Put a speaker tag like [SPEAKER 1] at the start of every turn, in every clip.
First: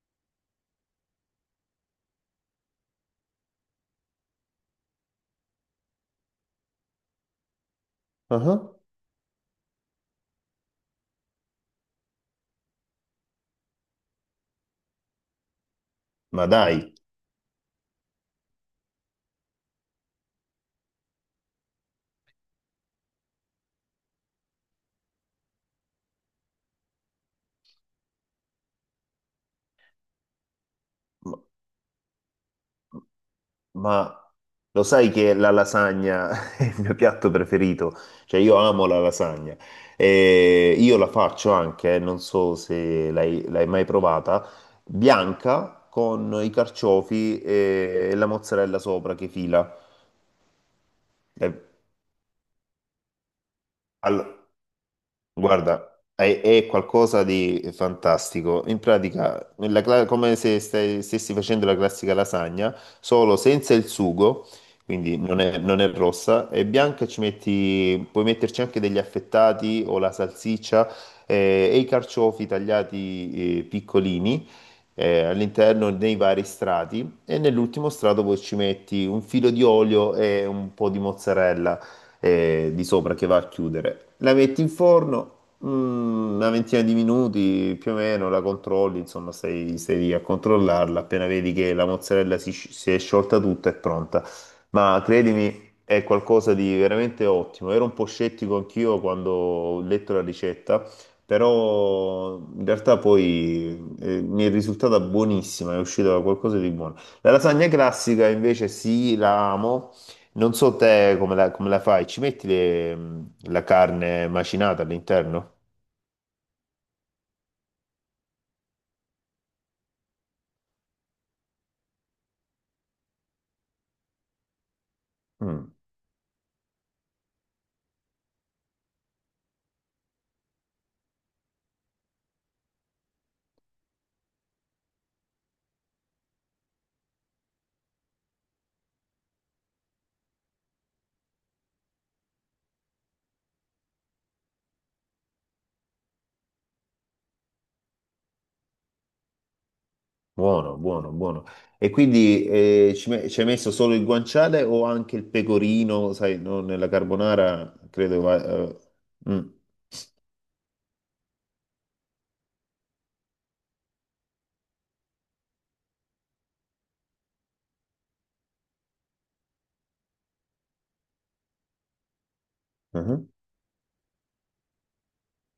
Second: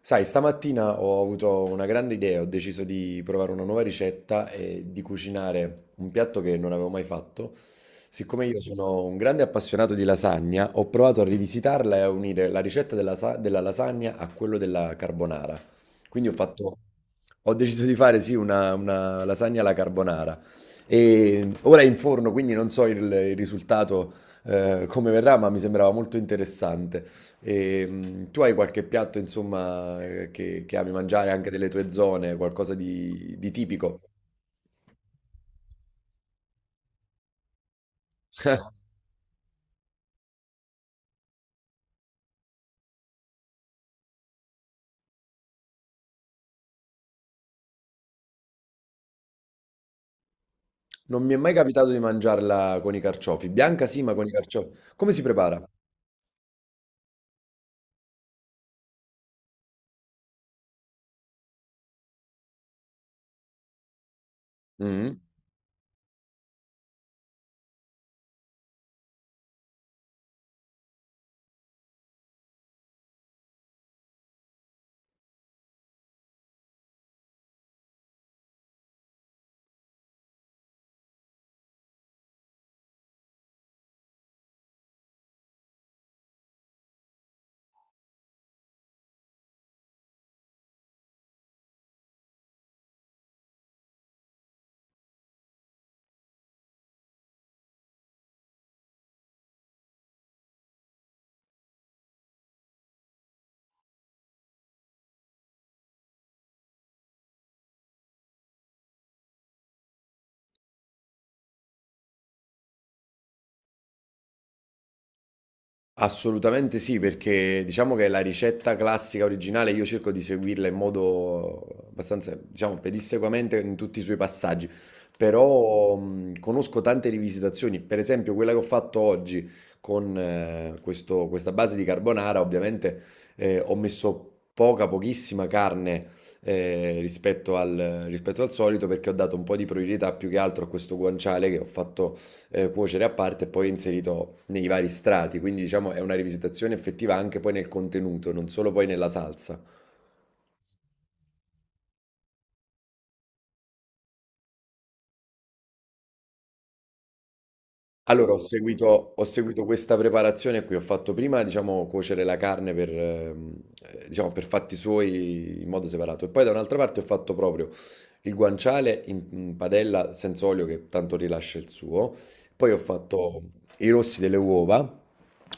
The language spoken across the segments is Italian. [SPEAKER 1] Sai, stamattina ho avuto una grande idea, ho deciso di provare una nuova ricetta e di cucinare un piatto che non avevo mai fatto. Siccome io
[SPEAKER 2] Ah,
[SPEAKER 1] sono un grande appassionato di lasagna, ho provato a rivisitarla e a unire la ricetta della lasagna a quello della carbonara. Quindi ho
[SPEAKER 2] ma dai,
[SPEAKER 1] fatto, Ho deciso di fare sì una lasagna alla carbonara. E ora è in forno, quindi non so il risultato come verrà, ma mi sembrava molto interessante. E, tu hai qualche piatto, insomma, che ami mangiare
[SPEAKER 2] ma,
[SPEAKER 1] anche delle tue zone, qualcosa di tipico?
[SPEAKER 2] ma lo sai che la lasagna è il mio piatto preferito? Cioè io amo la lasagna e io la faccio anche, non so se l'hai mai provata, bianca con i carciofi e la mozzarella sopra che fila.
[SPEAKER 1] Non mi è mai
[SPEAKER 2] E-
[SPEAKER 1] capitato di mangiarla con i carciofi. Bianca sì, ma con i
[SPEAKER 2] all-
[SPEAKER 1] carciofi. Come si prepara?
[SPEAKER 2] Guarda, è qualcosa di fantastico. In pratica, come se stessi facendo la classica lasagna, solo senza il sugo, quindi
[SPEAKER 1] Mhm.
[SPEAKER 2] non è rossa, è bianca e puoi metterci anche degli affettati o la salsiccia e i carciofi tagliati piccolini all'interno dei vari strati e nell'ultimo strato poi ci metti un filo di olio e un po' di mozzarella di sopra che va a chiudere. La metti in forno una ventina di minuti più o meno, la controlli, insomma, stai lì a controllarla. Appena vedi che la mozzarella si è sciolta tutta, è pronta. Ma credimi. È qualcosa di veramente ottimo. Ero un po' scettico anch'io quando ho letto la ricetta, però in realtà poi mi è risultata buonissima, è uscita qualcosa di buono. La lasagna classica invece sì, la amo, non so te come la fai, ci metti la carne macinata all'interno?
[SPEAKER 1] Assolutamente sì, perché diciamo che la ricetta classica originale io cerco di seguirla in modo abbastanza, diciamo, pedissequamente in tutti i suoi passaggi,
[SPEAKER 2] Mm,
[SPEAKER 1] però conosco tante rivisitazioni, per esempio quella che ho fatto oggi con questa base di carbonara, ovviamente ho messo pochissima carne rispetto al solito, perché ho dato un po' di priorità più che altro a questo guanciale che ho fatto cuocere a parte e poi inserito nei vari strati, quindi diciamo è una rivisitazione effettiva anche poi nel contenuto, non solo poi nella salsa.
[SPEAKER 2] buono, buono, buono. E quindi ci hai messo solo il guanciale o anche il pecorino, sai, no, nella carbonara, credo
[SPEAKER 1] Allora,
[SPEAKER 2] va.
[SPEAKER 1] ho
[SPEAKER 2] Mm,
[SPEAKER 1] seguito questa preparazione qui, ho fatto prima, diciamo, cuocere la carne per, diciamo, per fatti suoi in modo separato e poi da un'altra parte ho fatto proprio il guanciale in padella senza olio, che tanto rilascia il suo. Poi ho
[SPEAKER 2] mhm.
[SPEAKER 1] fatto i rossi delle uova,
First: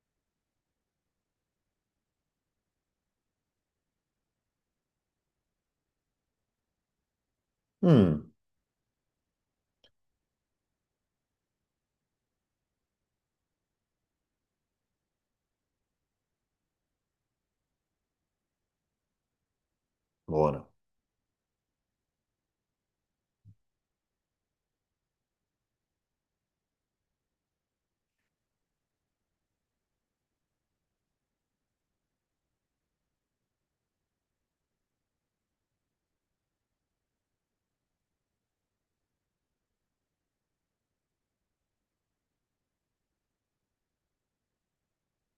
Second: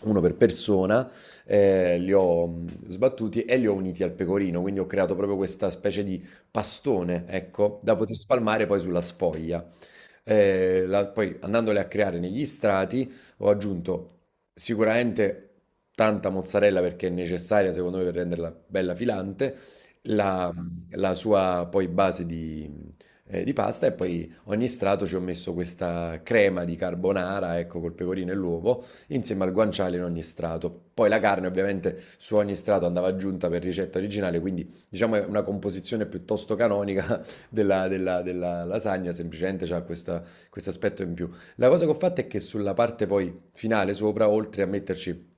[SPEAKER 1] uno per persona, li ho sbattuti e li ho uniti al pecorino, quindi ho creato proprio questa specie di pastone, ecco, da poter
[SPEAKER 2] Mm,
[SPEAKER 1] spalmare poi sulla sfoglia poi andandole a creare negli strati. Ho aggiunto sicuramente tanta mozzarella, perché è necessaria secondo me per renderla bella filante, la,
[SPEAKER 2] buona,
[SPEAKER 1] la sua poi base di pasta. E poi ogni strato ci ho messo questa crema di carbonara, ecco, col pecorino e l'uovo, insieme al guanciale in ogni strato. Poi la carne ovviamente su ogni strato andava aggiunta per ricetta originale, quindi diciamo è una composizione piuttosto canonica della lasagna, semplicemente ha questo aspetto in più. La cosa che ho fatto è che sulla parte poi finale sopra, oltre a metterci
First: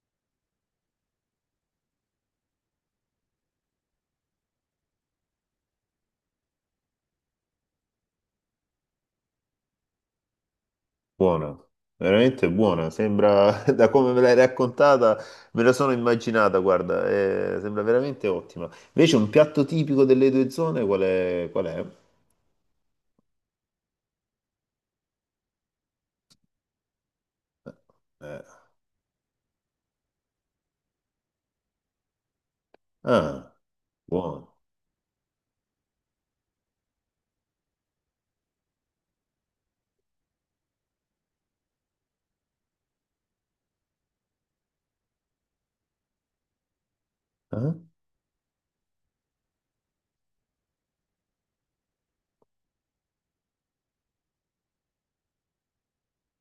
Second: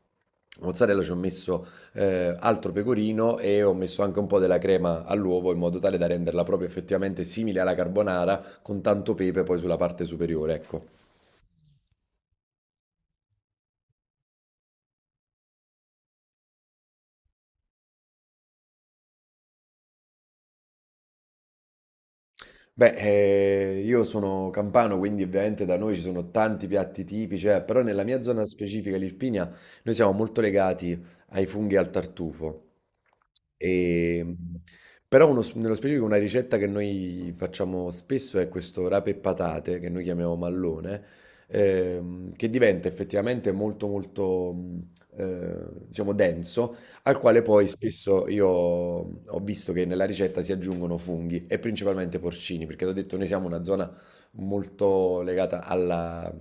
[SPEAKER 1] mozzarella, ci ho messo altro pecorino e ho messo anche un po' della crema all'uovo, in modo tale da renderla proprio effettivamente simile alla carbonara, con tanto pepe poi sulla parte superiore, ecco.
[SPEAKER 2] buona, veramente buona, sembra, da come me l'hai raccontata, me la sono immaginata, guarda, sembra veramente ottima. Invece un piatto tipico delle due zone, qual è? Qual è?
[SPEAKER 1] Beh, io sono campano, quindi ovviamente da noi ci sono tanti piatti tipici, però nella mia zona
[SPEAKER 2] Eh,
[SPEAKER 1] specifica, l'Irpinia, noi siamo molto legati ai funghi e al tartufo.
[SPEAKER 2] Ah.
[SPEAKER 1] E,
[SPEAKER 2] Buono.
[SPEAKER 1] però nello specifico una ricetta che noi facciamo spesso è questo rape e patate, che noi chiamiamo mallone, che diventa effettivamente molto molto diciamo denso, al quale poi
[SPEAKER 2] Eh?
[SPEAKER 1] spesso io ho visto che nella ricetta si aggiungono funghi e principalmente porcini, perché ti ho detto, noi siamo una zona molto legata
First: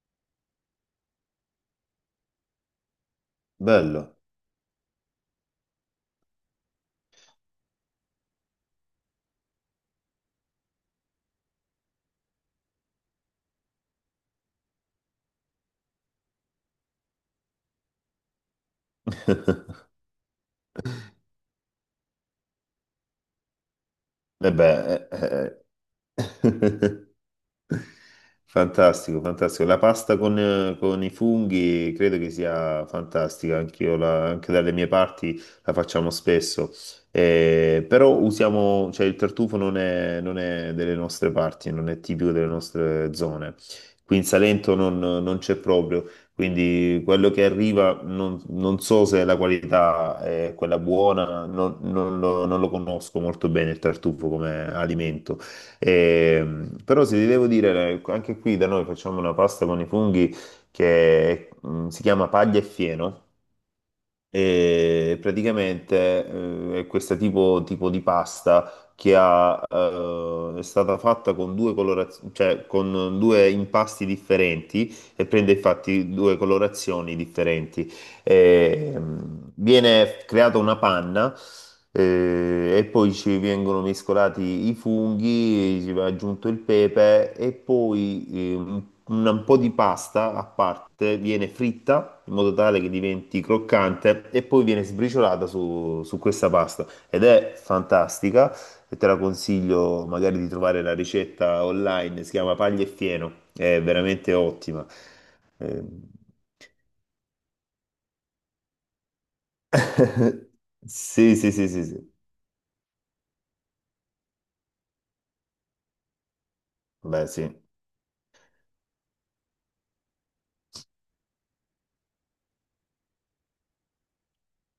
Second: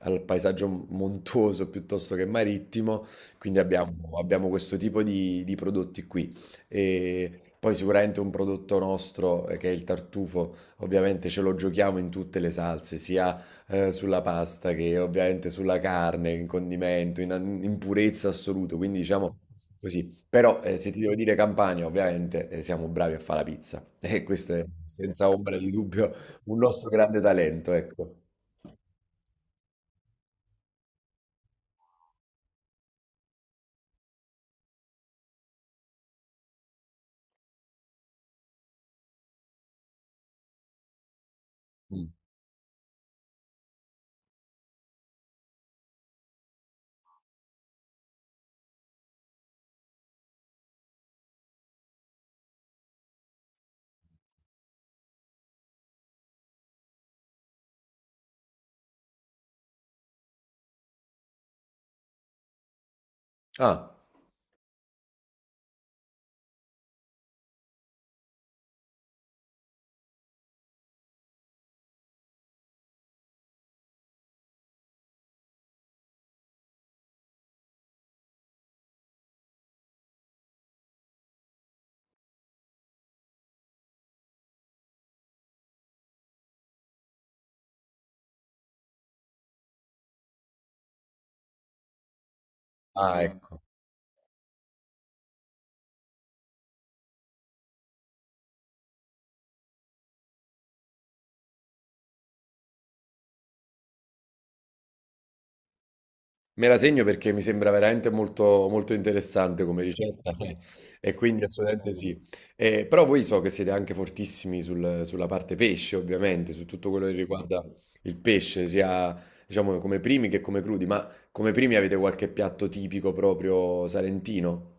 [SPEAKER 1] al paesaggio montuoso piuttosto che marittimo, quindi
[SPEAKER 2] Bello.
[SPEAKER 1] abbiamo questo tipo di prodotti qui. E poi sicuramente un prodotto nostro, che è il tartufo, ovviamente ce lo giochiamo in tutte le salse, sia sulla pasta che ovviamente sulla carne, in condimento, in purezza assoluta, quindi diciamo... Così. Però, se ti devo dire Campania, ovviamente, siamo bravi a fa' la pizza e
[SPEAKER 2] E
[SPEAKER 1] questo è
[SPEAKER 2] beh,
[SPEAKER 1] senza ombra di dubbio un nostro
[SPEAKER 2] eh.
[SPEAKER 1] grande talento, ecco.
[SPEAKER 2] Fantastico, fantastico. La pasta con i funghi credo che sia fantastica, anch'io anche dalle mie parti la facciamo spesso. Però usiamo, cioè il tartufo non è delle nostre parti, non è
[SPEAKER 1] Mh.
[SPEAKER 2] tipico delle nostre zone. Qui in Salento non c'è proprio, quindi quello che arriva non so se la qualità è quella buona, non lo conosco molto bene il tartufo come alimento. E però se ti devo dire, anche qui da noi facciamo una pasta con i funghi che si chiama paglia e fieno.
[SPEAKER 1] Ah.
[SPEAKER 2] E praticamente è questo tipo di pasta è stata fatta con due colorazioni, cioè con due impasti differenti e prende infatti due colorazioni differenti. E, viene creata una panna, e poi ci vengono mescolati i funghi, ci va aggiunto il pepe e poi un un po' di pasta a parte viene fritta in modo tale che
[SPEAKER 1] Ah,
[SPEAKER 2] diventi
[SPEAKER 1] ecco.
[SPEAKER 2] croccante e poi viene sbriciolata su questa pasta ed è fantastica e te la consiglio magari di trovare la ricetta online, si chiama Paglia e Fieno, è veramente ottima. Eh,
[SPEAKER 1] Me la segno, perché mi sembra veramente molto molto interessante come ricetta e
[SPEAKER 2] Sì,
[SPEAKER 1] quindi
[SPEAKER 2] sì, sì, sì,
[SPEAKER 1] assolutamente
[SPEAKER 2] sì.
[SPEAKER 1] sì. Però voi so che siete anche fortissimi sul sulla parte pesce ovviamente, su tutto quello che
[SPEAKER 2] Beh,
[SPEAKER 1] riguarda
[SPEAKER 2] sì.
[SPEAKER 1] il pesce, sia diciamo come primi che come crudi, ma come primi avete qualche piatto tipico proprio salentino?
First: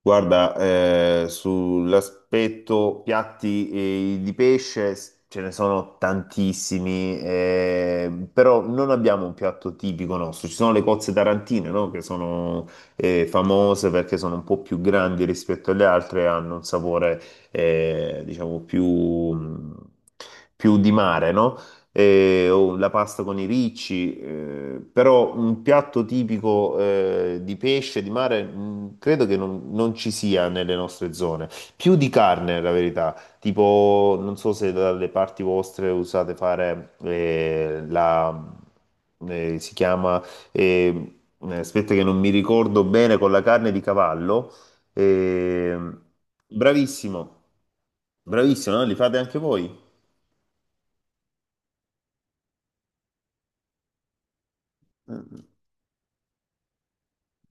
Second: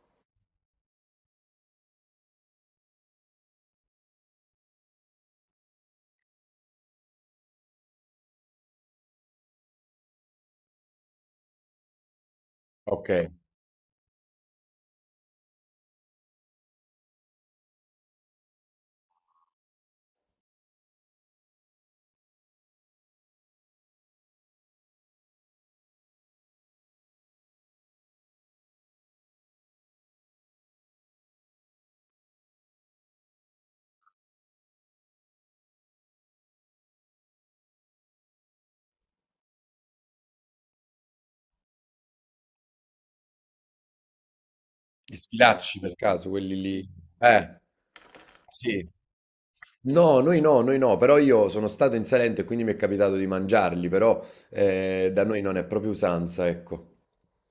[SPEAKER 2] Guarda, sull'aspetto piatti di pesce ce ne sono tantissimi, però non abbiamo un piatto tipico nostro. Ci sono le cozze tarantine, no? Che sono
[SPEAKER 1] Okay.
[SPEAKER 2] famose perché sono un po' più grandi rispetto alle altre e hanno un sapore, diciamo, più di mare, no? O la pasta con i ricci, però un piatto tipico di pesce, di mare, credo che non ci sia nelle nostre zone. Più di carne, la verità. Tipo, non so se dalle parti vostre usate fare la, si chiama, eh, aspetta che non mi ricordo bene, con la carne di cavallo.
[SPEAKER 1] Gli
[SPEAKER 2] Eh,
[SPEAKER 1] sfilacci, per caso, quelli lì?
[SPEAKER 2] bravissimo,
[SPEAKER 1] Eh,
[SPEAKER 2] bravissimo, no?
[SPEAKER 1] sì.
[SPEAKER 2] Li fate anche voi?
[SPEAKER 1] No, noi no, noi no, però io sono stato in Salento e quindi mi è capitato di mangiarli, però da noi non è proprio usanza, ecco.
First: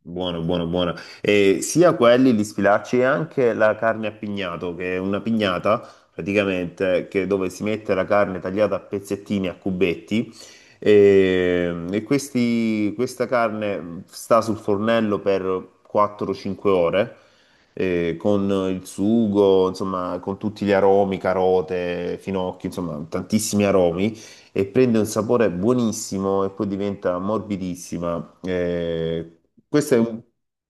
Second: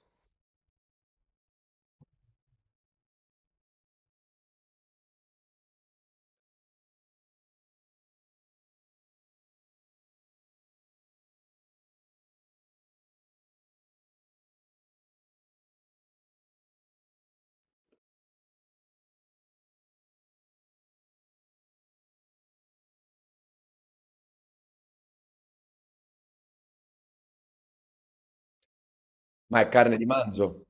[SPEAKER 2] Buono, buono, buono. E sia quelli li sfilacci e anche la carne a pignato, che è una pignata praticamente che dove si mette la carne tagliata a pezzettini, a cubetti. E questa carne sta sul fornello per 4-5 ore con il sugo, insomma, con tutti gli aromi, carote, finocchi, insomma, tantissimi aromi e prende un sapore buonissimo e poi diventa morbidissima.
[SPEAKER 1] Ma è
[SPEAKER 2] Questo
[SPEAKER 1] carne
[SPEAKER 2] è
[SPEAKER 1] di
[SPEAKER 2] un...
[SPEAKER 1] manzo?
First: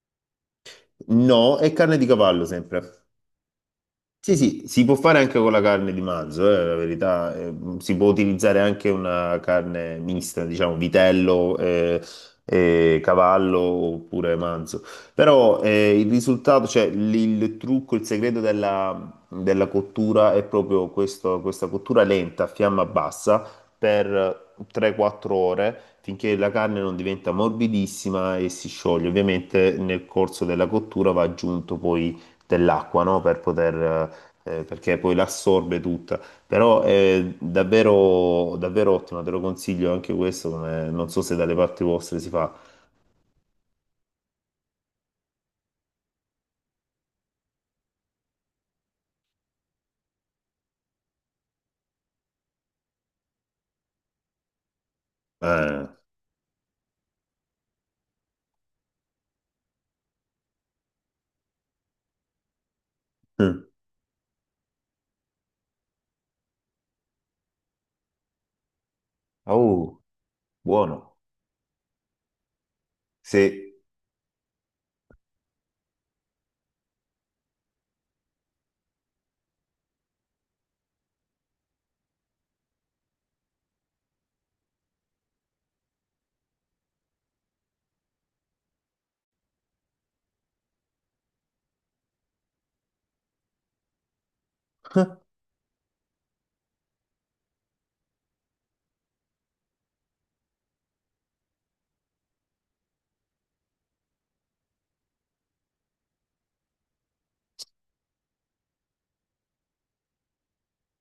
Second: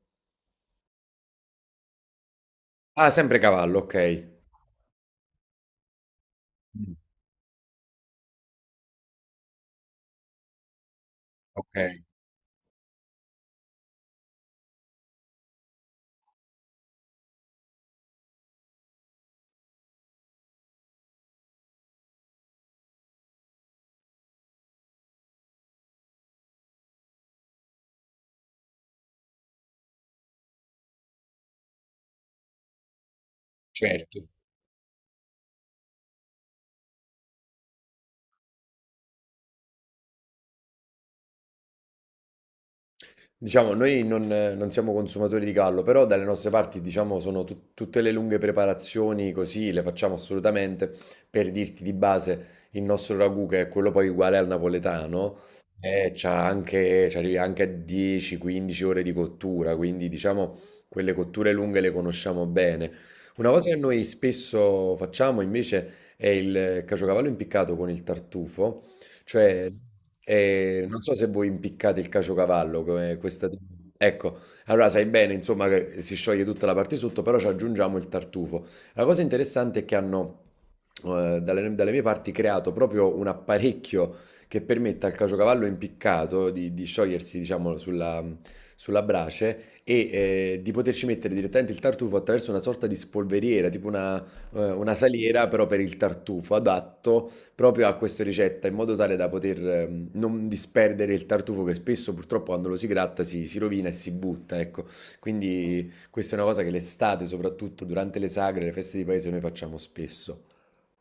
[SPEAKER 2] No, è carne di cavallo sempre.
[SPEAKER 1] Ah, sempre cavallo, ok.
[SPEAKER 2] Sì, sì, si può fare anche con la carne di manzo, la
[SPEAKER 1] Mm,
[SPEAKER 2] verità, si può utilizzare anche una carne mista, diciamo vitello,
[SPEAKER 1] ok,
[SPEAKER 2] cavallo oppure manzo, però il risultato, cioè il trucco, il segreto della cottura è proprio questa cottura lenta a fiamma bassa per 3-4 ore finché la carne non diventa morbidissima e si scioglie. Ovviamente nel corso della cottura va aggiunto poi dell'acqua, no?
[SPEAKER 1] certo.
[SPEAKER 2] Perché poi l'assorbe tutta. Però è davvero, davvero ottimo, te lo consiglio anche questo, non so se dalle parti vostre si fa.
[SPEAKER 1] Diciamo, noi non, non siamo consumatori di gallo, però dalle nostre parti, diciamo, sono tutte le lunghe preparazioni così, le facciamo assolutamente. Per dirti, di base, il nostro ragù, che è quello poi uguale al napoletano,
[SPEAKER 2] Eh.
[SPEAKER 1] c'ha anche, ci arrivi anche a 10-15 ore di cottura, quindi diciamo, quelle cotture lunghe le conosciamo bene. Una
[SPEAKER 2] Mm.
[SPEAKER 1] cosa che noi spesso facciamo invece è il caciocavallo impiccato con il tartufo, cioè,
[SPEAKER 2] Oh,
[SPEAKER 1] non so
[SPEAKER 2] buono.
[SPEAKER 1] se voi impiccate il caciocavallo come questa,
[SPEAKER 2] Sì.
[SPEAKER 1] ecco, allora sai bene insomma che si scioglie tutta la parte sotto, però ci aggiungiamo il tartufo. La cosa interessante è che hanno, dalle mie parti creato proprio un apparecchio che permette al caciocavallo impiccato di sciogliersi diciamo sulla brace e, di poterci mettere direttamente il tartufo attraverso una sorta di spolveriera, tipo una saliera però per il tartufo, adatto proprio a questa ricetta, in modo tale da poter non disperdere il tartufo, che spesso purtroppo quando lo si gratta si rovina e si butta, ecco. Quindi questa è una cosa che l'estate, soprattutto durante le sagre, le feste di paese, noi facciamo spesso.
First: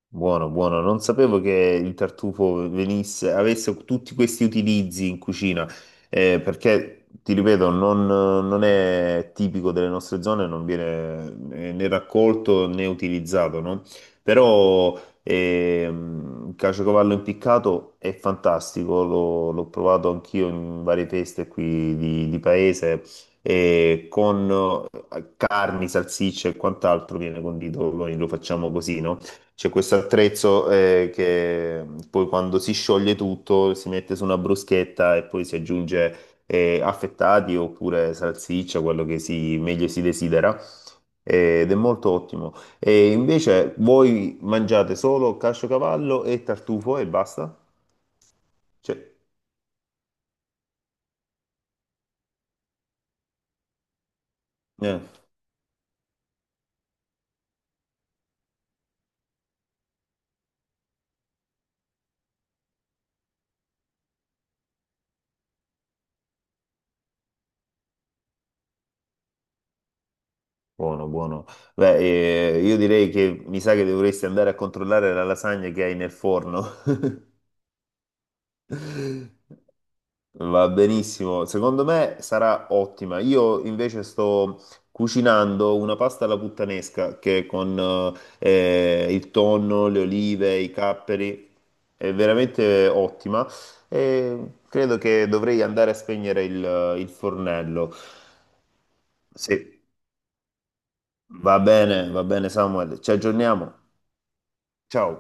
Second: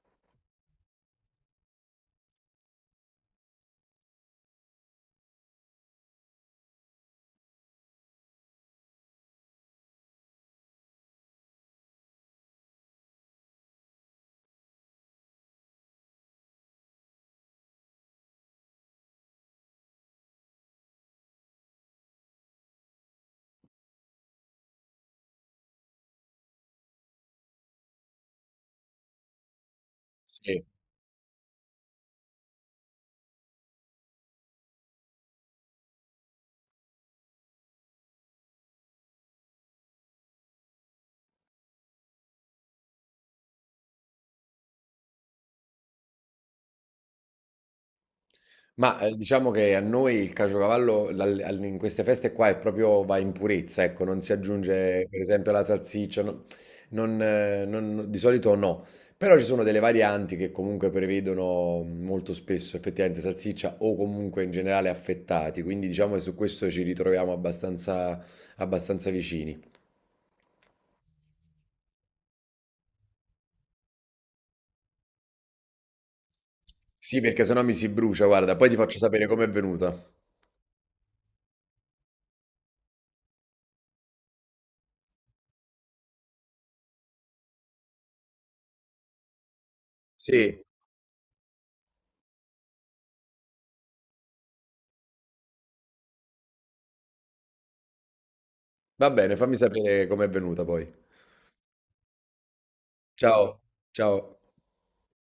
[SPEAKER 2] Buono, buono. Non sapevo che il tartufo venisse, avesse tutti questi utilizzi in cucina, perché, ti ripeto, non è tipico delle nostre zone, non viene né raccolto né utilizzato, no? Però il caciocavallo impiccato è fantastico, l'ho provato anch'io in varie feste qui di paese, e con carni, salsicce e quant'altro viene condito, noi lo facciamo così, no? C'è questo
[SPEAKER 1] Sì.
[SPEAKER 2] attrezzo che poi quando si scioglie tutto si mette su una bruschetta e poi si aggiunge affettati oppure salsiccia, quello che si, meglio si desidera. Ed è molto ottimo. E invece voi mangiate solo casciocavallo e tartufo e basta?
[SPEAKER 1] Ma,
[SPEAKER 2] Cioè,
[SPEAKER 1] diciamo che a noi il caciocavallo dal al in queste feste qua è proprio, va in purezza, ecco, non si
[SPEAKER 2] eh,
[SPEAKER 1] aggiunge per esempio la salsiccia, no, non di solito, no. Però ci sono delle varianti che comunque prevedono molto spesso effettivamente salsiccia o comunque in generale affettati, quindi diciamo che su questo ci ritroviamo abbastanza abbastanza vicini.
[SPEAKER 2] buono, buono. Beh, io direi che mi sa che dovresti andare a controllare la lasagna che hai nel forno.
[SPEAKER 1] Sì, perché se no mi si brucia, guarda, poi ti faccio sapere com'è venuta.
[SPEAKER 2] Va benissimo, secondo me sarà ottima. Io invece sto cucinando una pasta alla puttanesca che con il tonno, le olive,
[SPEAKER 1] Sì,
[SPEAKER 2] i capperi è veramente ottima e credo che dovrei andare a spegnere il fornello.
[SPEAKER 1] va bene, fammi
[SPEAKER 2] Sì,
[SPEAKER 1] sapere com'è venuta poi.
[SPEAKER 2] va bene Samuel, ci
[SPEAKER 1] Ciao,
[SPEAKER 2] aggiorniamo.
[SPEAKER 1] ciao.
[SPEAKER 2] Ciao.